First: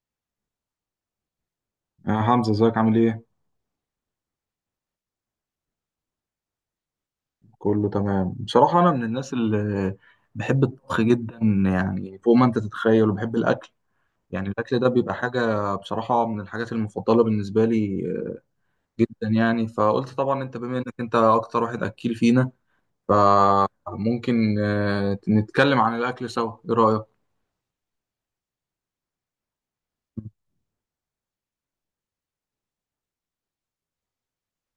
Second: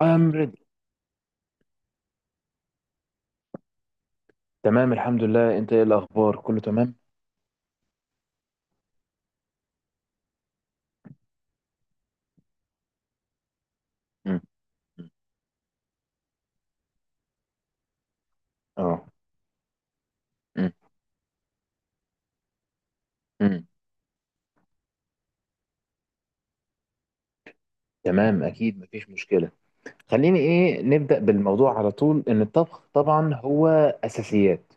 I'm ready. يا حمزة ازيك عامل ايه؟ تمام الحمد لله، انت ايه الاخبار؟ كله تمام. كله تمام بصراحة، أنا من الناس اللي بحب الطبخ جدا يعني فوق ما أنت تتخيل، وبحب الأكل مم. يعني الأكل ده مم. بيبقى حاجة بصراحة من الحاجات المفضلة بالنسبة لي اه. جدا. يعني فقلت طبعا أنت مم. بما إنك أنت أكتر واحد أكيل فينا، مم. فممكن نتكلم عن الأكل سوا. إيه رأيك؟ تمام، اكيد مفيش مشكله. خليني ايه نبدا بالموضوع على طول، ان الطبخ طبعا هو اساسيات.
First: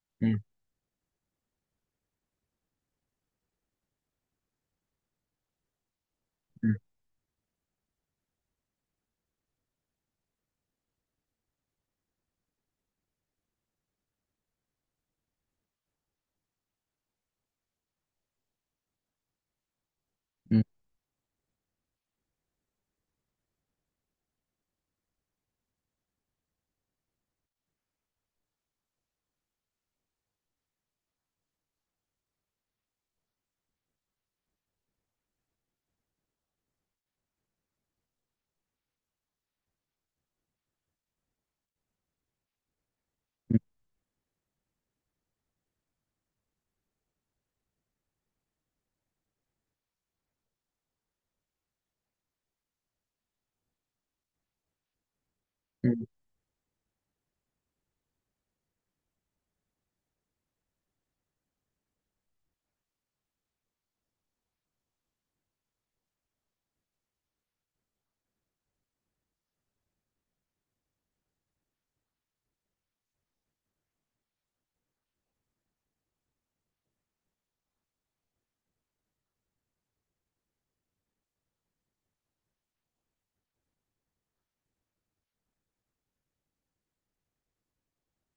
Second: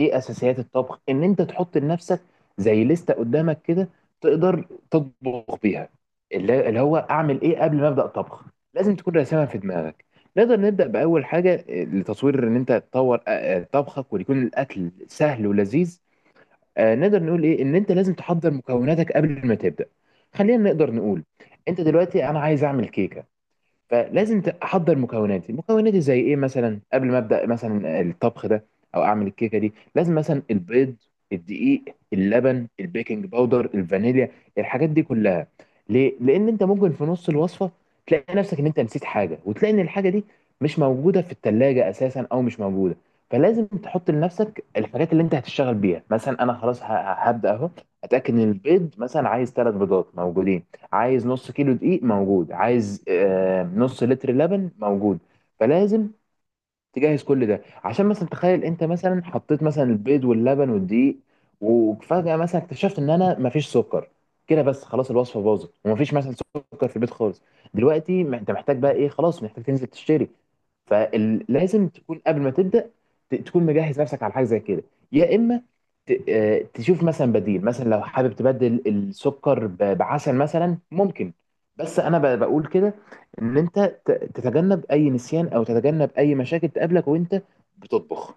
ايه مم. اساسيات الطبخ؟ ان انت تحط لنفسك زي لستة قدامك كده، تقدر تطبخ بيها. اللي هو اعمل ايه قبل ما ابدا طبخ، لازم تكون راسمها في دماغك. نقدر نبدا باول حاجه لتطوير، ان انت تطور اه، طبخك ويكون الاكل سهل ولذيذ. نقدر نقول ايه ان انت لازم تحضر مكوناتك قبل ما تبدا. مم. خلينا نقدر نقول انت دلوقتي انا عايز اعمل كيكه، فلازم احضر مكوناتي زي ايه مثلا قبل ما ابدا مثلا الطبخ ده، او اعمل الكيكه دي. لازم مثلا البيض، الدقيق، اللبن، البيكنج باودر، الفانيليا، الحاجات دي كلها. ليه؟ لان انت ممكن في نص الوصفه تلاقي نفسك ان انت نسيت حاجه، وتلاقي ان الحاجه دي مش موجوده في التلاجة اساسا، او مش موجوده. فلازم تحط لنفسك الحاجات اللي انت هتشتغل بيها. مثلا انا خلاص هبدا اهو، اتاكد ان البيض مثلا عايز ثلاث بيضات موجودين، عايز نص كيلو دقيق موجود، عايز نص لتر لبن موجود. مم. فلازم تجهز كل ده، عشان مثلا تخيل انت مثلا حطيت مثلا البيض واللبن والدقيق، وفجأة مثلا اكتشفت ان انا مفيش سكر. كده بس خلاص الوصفة باظت ومفيش مثلا سكر في البيت خالص. دلوقتي ما انت محتاج بقى ايه؟ خلاص محتاج تنزل تشتري. فلازم تكون قبل ما تبدأ تكون مجهز نفسك على حاجة زي كده. يا اما تشوف مثلا بديل، مثلا لو حابب تبدل السكر بعسل مثلا ممكن. بس انا بقول كده ان انت تتجنب اي نسيان، او تتجنب اي مشاكل تقابلك وانت بتطبخ.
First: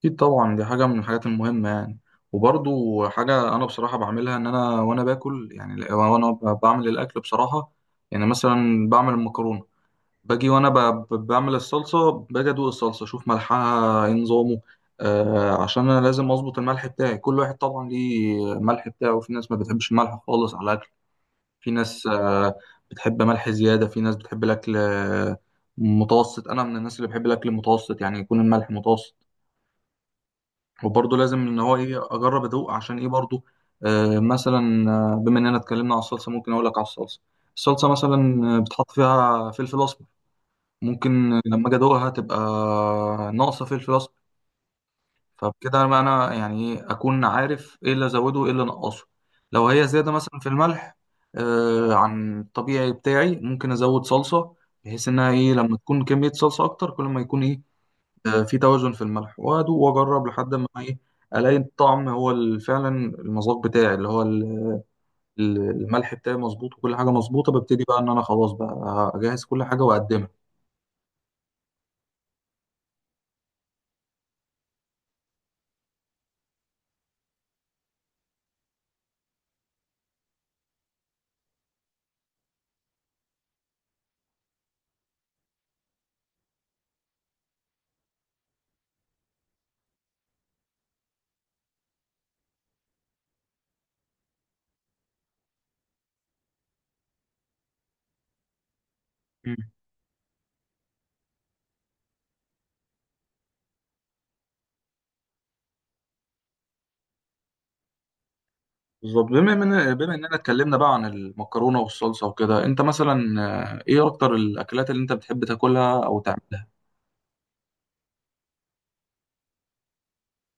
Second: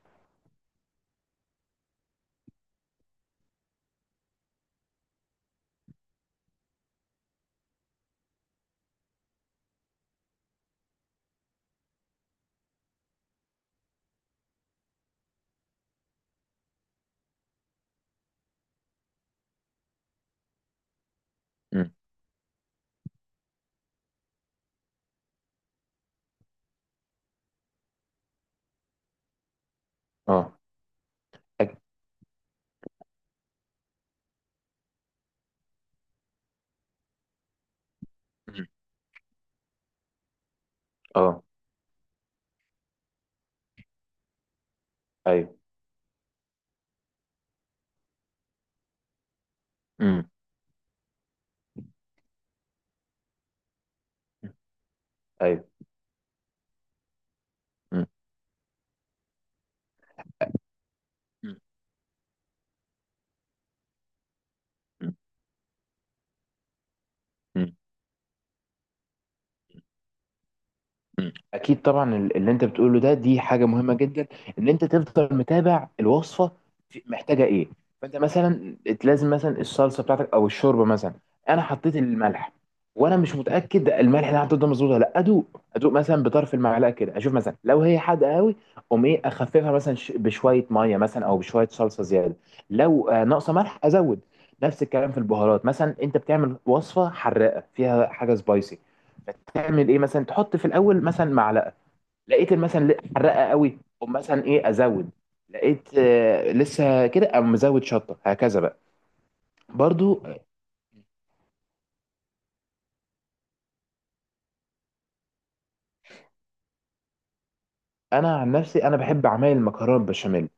أكيد طبعا، دي حاجة من الحاجات المهمة يعني، وبرضو حاجة أنا بصراحة بعملها. إن أنا وأنا باكل يعني وأنا بعمل الأكل بصراحة. يعني مثلا بعمل المكرونة باجي وأنا بعمل الصلصة، باجي أدوق الصلصة أشوف ملحها إيه نظامه. عشان أنا لازم أظبط الملح بتاعي، كل واحد طبعا ليه ملح بتاعه. في ناس ما بتحبش الملح خالص على الأكل، في مم. ناس بتحب ملح زيادة، في ناس بتحب الأكل متوسط. أنا من الناس اللي بحب الأكل المتوسط يعني يكون الملح متوسط. اه. وبرضه لازم ان هو أك- ايه اجرب ادوق عشان ايه برضه مثلا. بما اننا اتكلمنا على الصلصه ممكن اقول لك على الصلصه. الصلصه مثلا مم. بتحط فيها فلفل اسمر، ممكن اه. لما اجي ادوقها تبقى ناقصه فلفل اسمر. ايوه. فبكده انا يعني ايه اكون عارف ايه اللي ازوده وايه اللي انقصه. لو هي زياده مم. مثلا في الملح عن الطبيعي بتاعي ممكن ازود صلصه، بحيث انها ايه ايوه. لما تكون كميه صلصه اكتر كل ما يكون ايه مم. في توازن في الملح. وادوق واجرب لحد ما ايه الاقي مم. الطعم هو فعلا المذاق بتاعي، اللي هو مم. الملح بتاعي مظبوط، وكل حاجه مظبوطه. مم. ببتدي بقى ان انا خلاص بقى اجهز كل حاجه واقدمها. مم. اكيد طبعا، اللي انت بتقوله ده دي حاجه مهمه جدا. ان انت تفضل متابع الوصفه محتاجه ايه. فانت مثلا لازم مثلا الصلصه بتاعتك او الشوربه مثلا، انا حطيت الملح وانا مش متاكد الملح اللي أنا حطيته ده مظبوط ولا لا، ادوق ادوق مثلا بطرف المعلقه كده، اشوف مثلا لو هي حادقه قوي اقوم ايه اخففها مثلا بشويه ميه مثلا، او بشويه صلصه زياده. لو ناقصه ملح ازود. نفس الكلام في البهارات، مثلا انت بتعمل وصفه حراقه فيها حاجه سبايسي، مم. تعمل ايه؟ مثلا تحط في الاول مثلا معلقه، لقيت مثلا حرقه قوي، او مثلا ايه ازود، لقيت لسه كده او مزود شطه هكذا بقى. بالظبط. بما برضو اننا اتكلمنا بقى عن المكرونه والصلصه وكده، انت مثلا ايه اكتر الاكلات اللي انت بتحب تاكلها او تعملها؟ انا عن نفسي انا بحب اعمل المكرونه بشاميل.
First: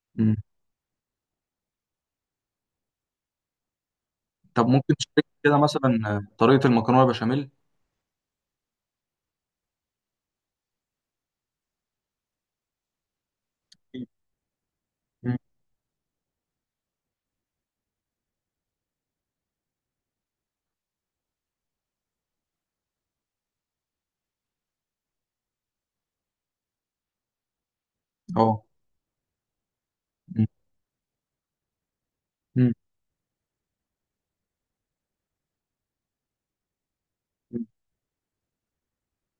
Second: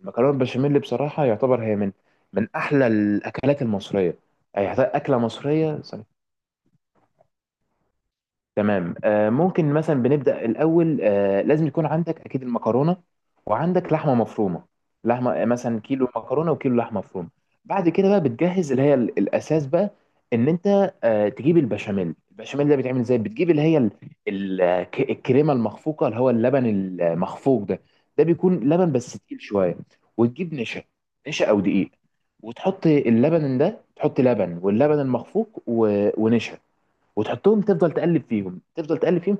المكرونه مم. البشاميل بصراحه يعتبر هي من احلى الاكلات المصريه، طب يعني يعتبر ممكن اكله تشارك كده مصريه. مثلا طريقه المكرونه بشاميل؟ تمام، ممكن مثلا بنبدأ الأول. لازم يكون عندك أكيد المكرونة وعندك لحمة مفرومة. لحمة مم. مثلا كيلو مكرونة وكيلو لحمة مفرومة. بعد كده بقى بتجهز اللي هي الأساس بقى، إن أنت تجيب البشاميل. البشاميل ده بيتعمل إزاي؟ بتجيب اللي هي الكريمة المخفوقة، اللي هو اللبن المخفوق ده، ده بيكون اه. لبن بس تقيل شوية. مم. وتجيب نشا، نشا أو دقيق، مم. وتحط اللبن ده، تحط لبن واللبن المخفوق ونشا، وتحطهم تفضل تقلب فيهم تفضل تقلب فيهم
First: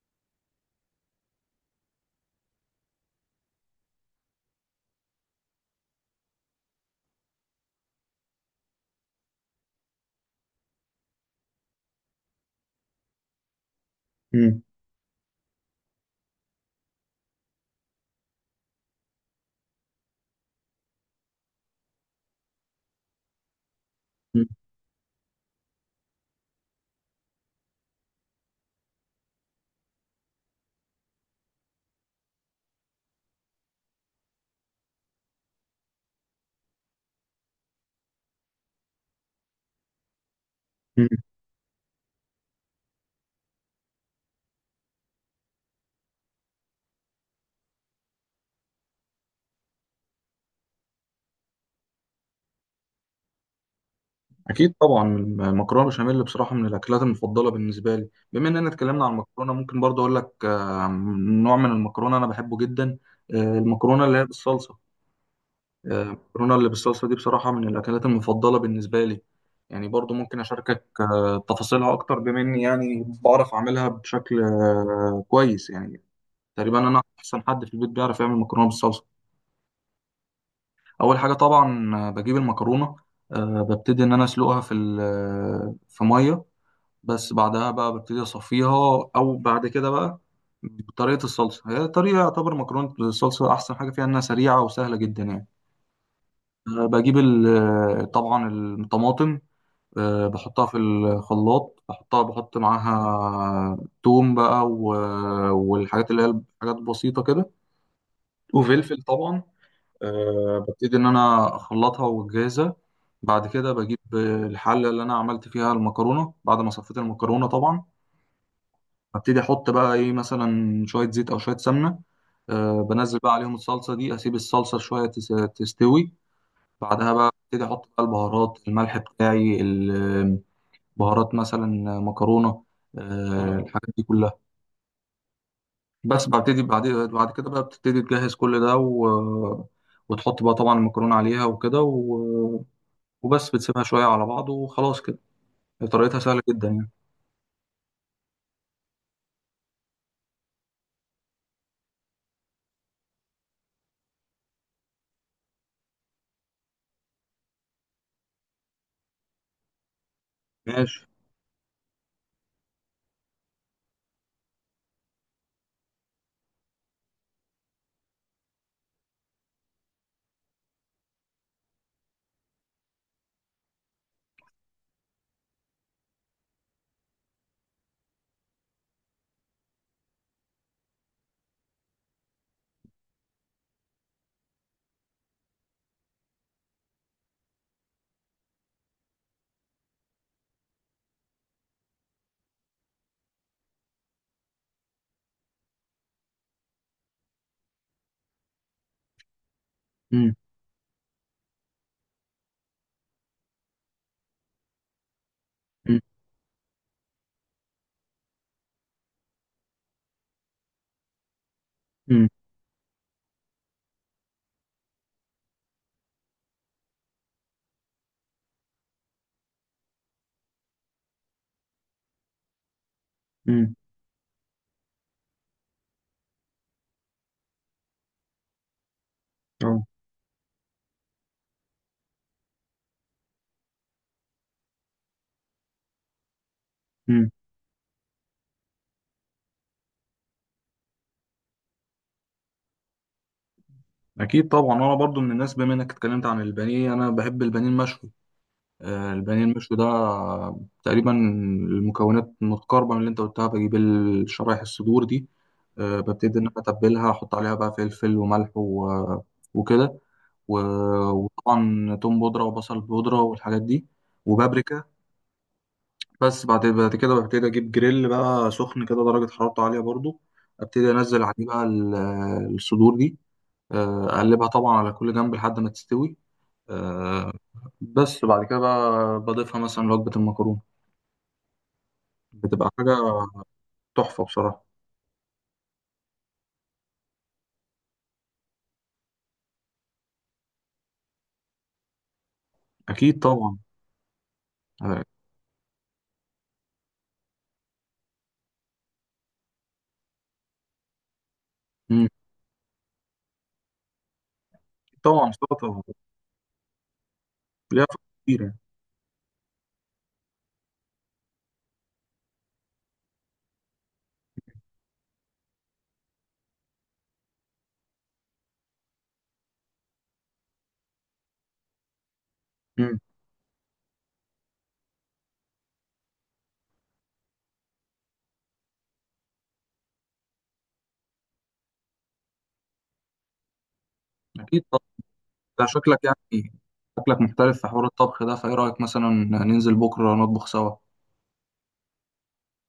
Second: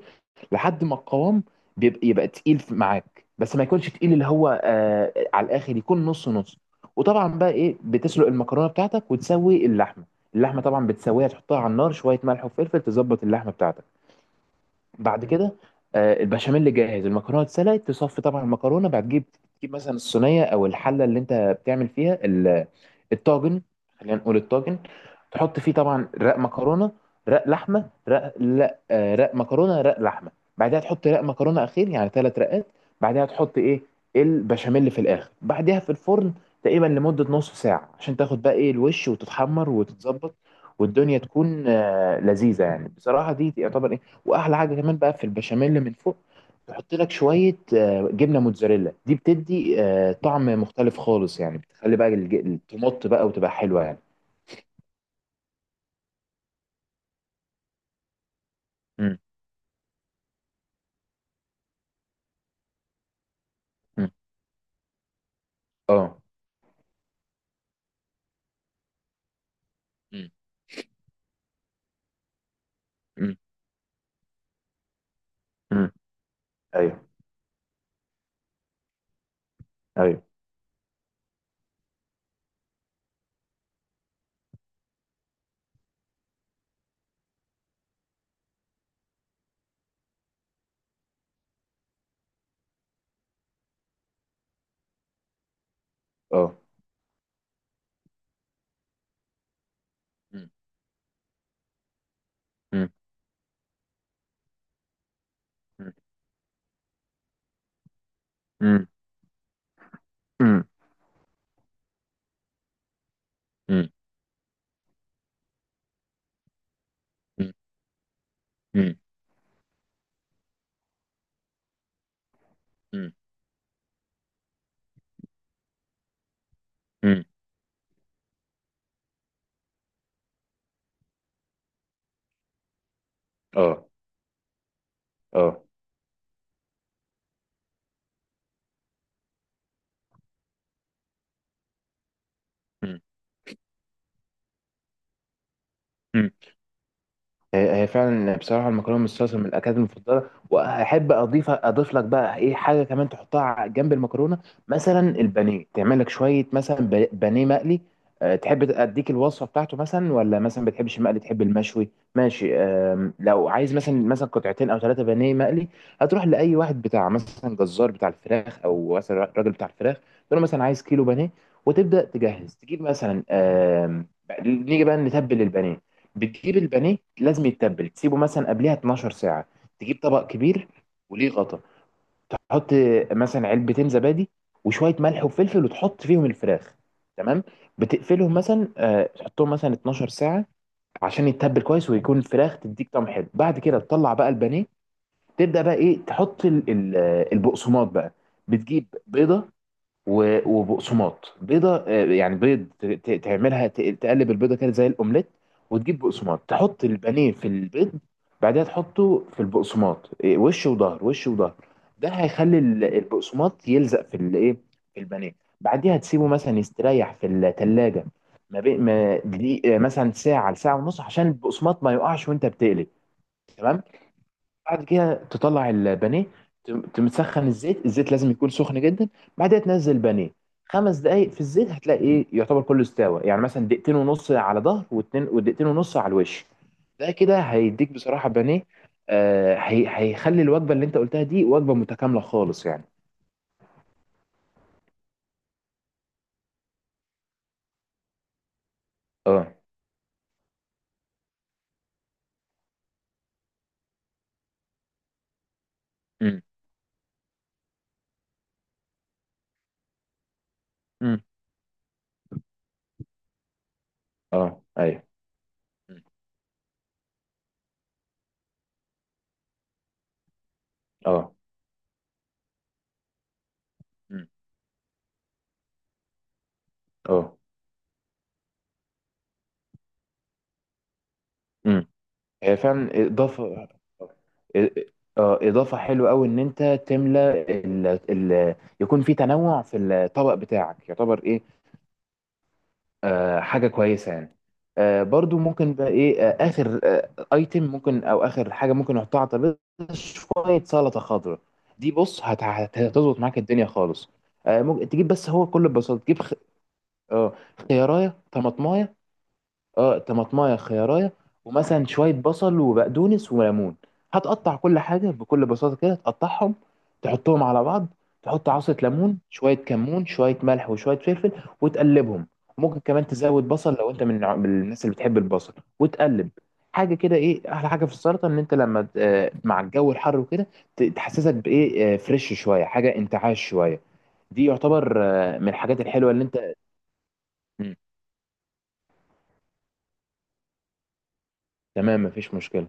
لحد ما القوام بيبقى يبقى تقيل معاك، بس ما يكونش تقيل اللي هو على الاخر، يكون نص نص. وطبعا بقى ايه بتسلق المكرونه بتاعتك وتسوي اللحمه. اللحمه طبعا بتسويها تحطها على النار، شويه ملح وفلفل، تظبط اللحمه بتاعتك. مم. بعد كده البشاميل جاهز، المكرونه اتسلقت، تصفي طبعا المكرونه، بعد تجيب مثلا الصينيه او الحله اللي انت بتعمل فيها الطاجن، خلينا نقول الطاجن. تحط فيه طبعا رق مكرونه رق لحمه، رق لا رق مكرونه رق لحمه، بعدها تحط رق مكرونه اخير، يعني ثلاث رقات. بعدها تحط ايه البشاميل في الاخر، بعدها في الفرن تقريبا لمده نص ساعه، عشان تاخد بقى ايه الوش وتتحمر وتتظبط، مم. والدنيا تكون لذيذه، يعني بصراحه دي يعتبر. واحلى حاجه كمان بقى في البشاميل اللي من فوق، تحط لك شويه جبنه موتزاريلا، دي بتدي طعم مختلف خالص، يعني بتخلي بقى التمط بقى وتبقى حلوه يعني. اكيد طبعا المكرونه بشاميل بصراحه من الاكلات المفضله بالنسبه لي. بما اننا اتكلمنا عن مم. المكرونه ممكن برضه اقول لك نوع من المكرونه انا بحبه جدا. المكرونه مم. اللي هي بالصلصه. اه. المكرونه اللي بالصلصه دي بصراحه من الاكلات المفضله بالنسبه لي. يعني برضه مم. ممكن اشاركك تفاصيلها اكتر، بما اني يعني مم. بعرف اعملها بشكل كويس مم. يعني. تقريبا انا ايوه. احسن حد في البيت بيعرف يعمل مكرونه بالصلصه. ايوه. اول حاجه طبعا بجيب المكرونه. ببتدي ان انا اسلقها في في ميه. بس بعدها بقى ببتدي اصفيها، او بعد كده بقى بطريقه الصلصه. هي طريقه يعتبر مكرونه الصلصه احسن حاجه فيها انها سريعه وسهله جدا يعني. اه. بجيب طبعا الطماطم. مم. بحطها في الخلاط، بحطها بحط مم. معاها توم بقى مم. والحاجات اللي هي حاجات بسيطه كده، مم. وفلفل طبعا. مم. ببتدي ان انا اخلطها واجهزها. بعد كده مم. بجيب الحله اللي انا عملت فيها المكرونه بعد ما صفيت المكرونه طبعا. مم. هبتدي احط بقى ايه مثلا شويه زيت او شويه سمنه. مم. بنزل بقى عليهم الصلصه دي، اسيب الصلصه شويه تستوي. بعدها مم. بقى ابتدي احط بقى البهارات، الملح بتاعي، البهارات مثلا، مكرونه، اه. الحاجات دي كلها. اه. بس ببتدي بعد كده بقى بتبتدي تجهز كل ده، و... وتحط بقى طبعا المكرونه عليها وكده، و... وبس بتسيبها شويه على بعض وخلاص كده. طريقتها مم. سهله جدا يعني. هي هي فعلا بصراحه المكرونه بالصلصه من الاكلات المفضله. واحب اضيف لك بقى ايه حاجه كمان تحطها جنب المكرونه، مثلا البانيه. تعمل لك شويه مثلا بانيه مقلي. تحب اديك الوصفه بتاعته مثلا، ولا مثلا بتحبش ماشي. المقلي تحب المشوي؟ ماشي. لو عايز مثلا قطعتين او ثلاثه بانيه مقلي، هتروح لاي واحد بتاع مثلا جزار بتاع الفراخ، او مثلا راجل بتاع الفراخ، تقول له مثلا عايز كيلو بانيه. وتبدا تجهز، تجيب مثلا نيجي بقى نتبل البانيه. بتجيب البانيه لازم يتبل، تسيبه مثلا قبلها 12 ساعة. تجيب طبق كبير وليه غطا، تحط مثلا علبتين زبادي وشوية ملح وفلفل، وتحط فيهم الفراخ. تمام. بتقفلهم مثلا، تحطهم مثلا 12 ساعة عشان يتبل كويس، ويكون الفراخ تديك طعم حلو. بعد كده تطلع بقى البانيه، تبدأ بقى ايه تحط البقسماط بقى. بتجيب بيضة امم. وبقسماط. بيضه يعني بيض، تقلب البيضه كده زي الاومليت، وتجيب بقسماط، تحط البانيه في البيض، بعدها تحطه في البقسماط، وش وظهر وش وظهر. ده امم. هيخلي البقسماط يلزق في الايه، في البانيه. بعديها تسيبه مثلا يستريح في الثلاجه ما بين ما دقيق- آه، مثلا ساعه لساعه ونص، عشان البقسماط ما يقعش وانت بتقلي. تمام. بعد كده تطلع البانيه، تمسخن الزيت، الزيت لازم يكون سخن جدا. بعدها تنزل البانيه خمس دقايق في الزيت، هتلاقي ايه يعتبر كله استوى، يعني مثلا دقيقتين ونص على ظهر واتنين، ودقيقتين ونص على الوش. ده امم. كده هيديك بصراحة بانيه. هي هيخلي الوجبة اللي انت قلتها دي وجبة متكاملة خالص يعني. اكيد طبعا انا برضو من الناس، بما انك اتكلمت عن البانيه، انا بحب البانيه المشوي. البانيه اه. المشوي ده تقريبا المكونات متقاربه من اللي انت قلتها. بجيب الشرايح، الصدور دي ببتدي امم. ان انا اتبلها، احط عليها بقى فلفل وملح وكده و- امم. وطبعا توم بودره وبصل بودره والحاجات دي اه. وبابريكا. ايوه. مم. بس بعد كده ببتدي اجيب جريل بقى سخن كده درجه حرارته عاليه برضو، ابتدي انزل اه. عليه بقى الصدور دي. امم. اقلبها طبعا على كل جنب لحد ما تستوي. آه، اه. بس بعد كده بقى بضيفها مثلا وجبة المكرونة، امم. هي بتبقى حاجة فعلا اضافه، تحفة بصراحة. اضافه حلوه قوي، ان انت تملى ال... يكون في تنوع في الطبق بتاعك، يعتبر ايه أكيد طبعا. حاجه كويسه يعني. آه، برضو ممكن بقى ايه اخر ايتم ممكن، او اخر حاجه ممكن نحطها على الترابيزه، شويه سلطه خضراء. دي مم. بص هتظبط معاك الدنيا خالص. ممكن تجيب، بس طبعا هو كل سلطة ببساطه تجيب آه ليها فوائد خيارية كتير يعني. طماطماية. اه، طماطمايه خيارايه، ومثلا شويه بصل وبقدونس وليمون. هتقطع كل حاجه بكل بساطه كده، تقطعهم تحطهم على بعض، تحط عصره ليمون شويه كمون شويه ملح وشويه فلفل وتقلبهم. ممكن مم. كمان تزود بصل لو انت من من الناس اللي بتحب البصل وتقلب. حاجه كده، ايه احلى حاجه في السلطه؟ ان انت لما مع الجو الحر وكده تحسسك بايه فريش شويه، حاجه انتعاش شويه. دي أكيد طبعا. يعتبر من أنت الحاجات شكلك الحلوه اللي يعني، انت. شكلك محترف في مم. حوار الطبخ ده، فإيه رأيك مثلا ننزل بكرة نطبخ سوا؟ تمام، مفيش مشكله.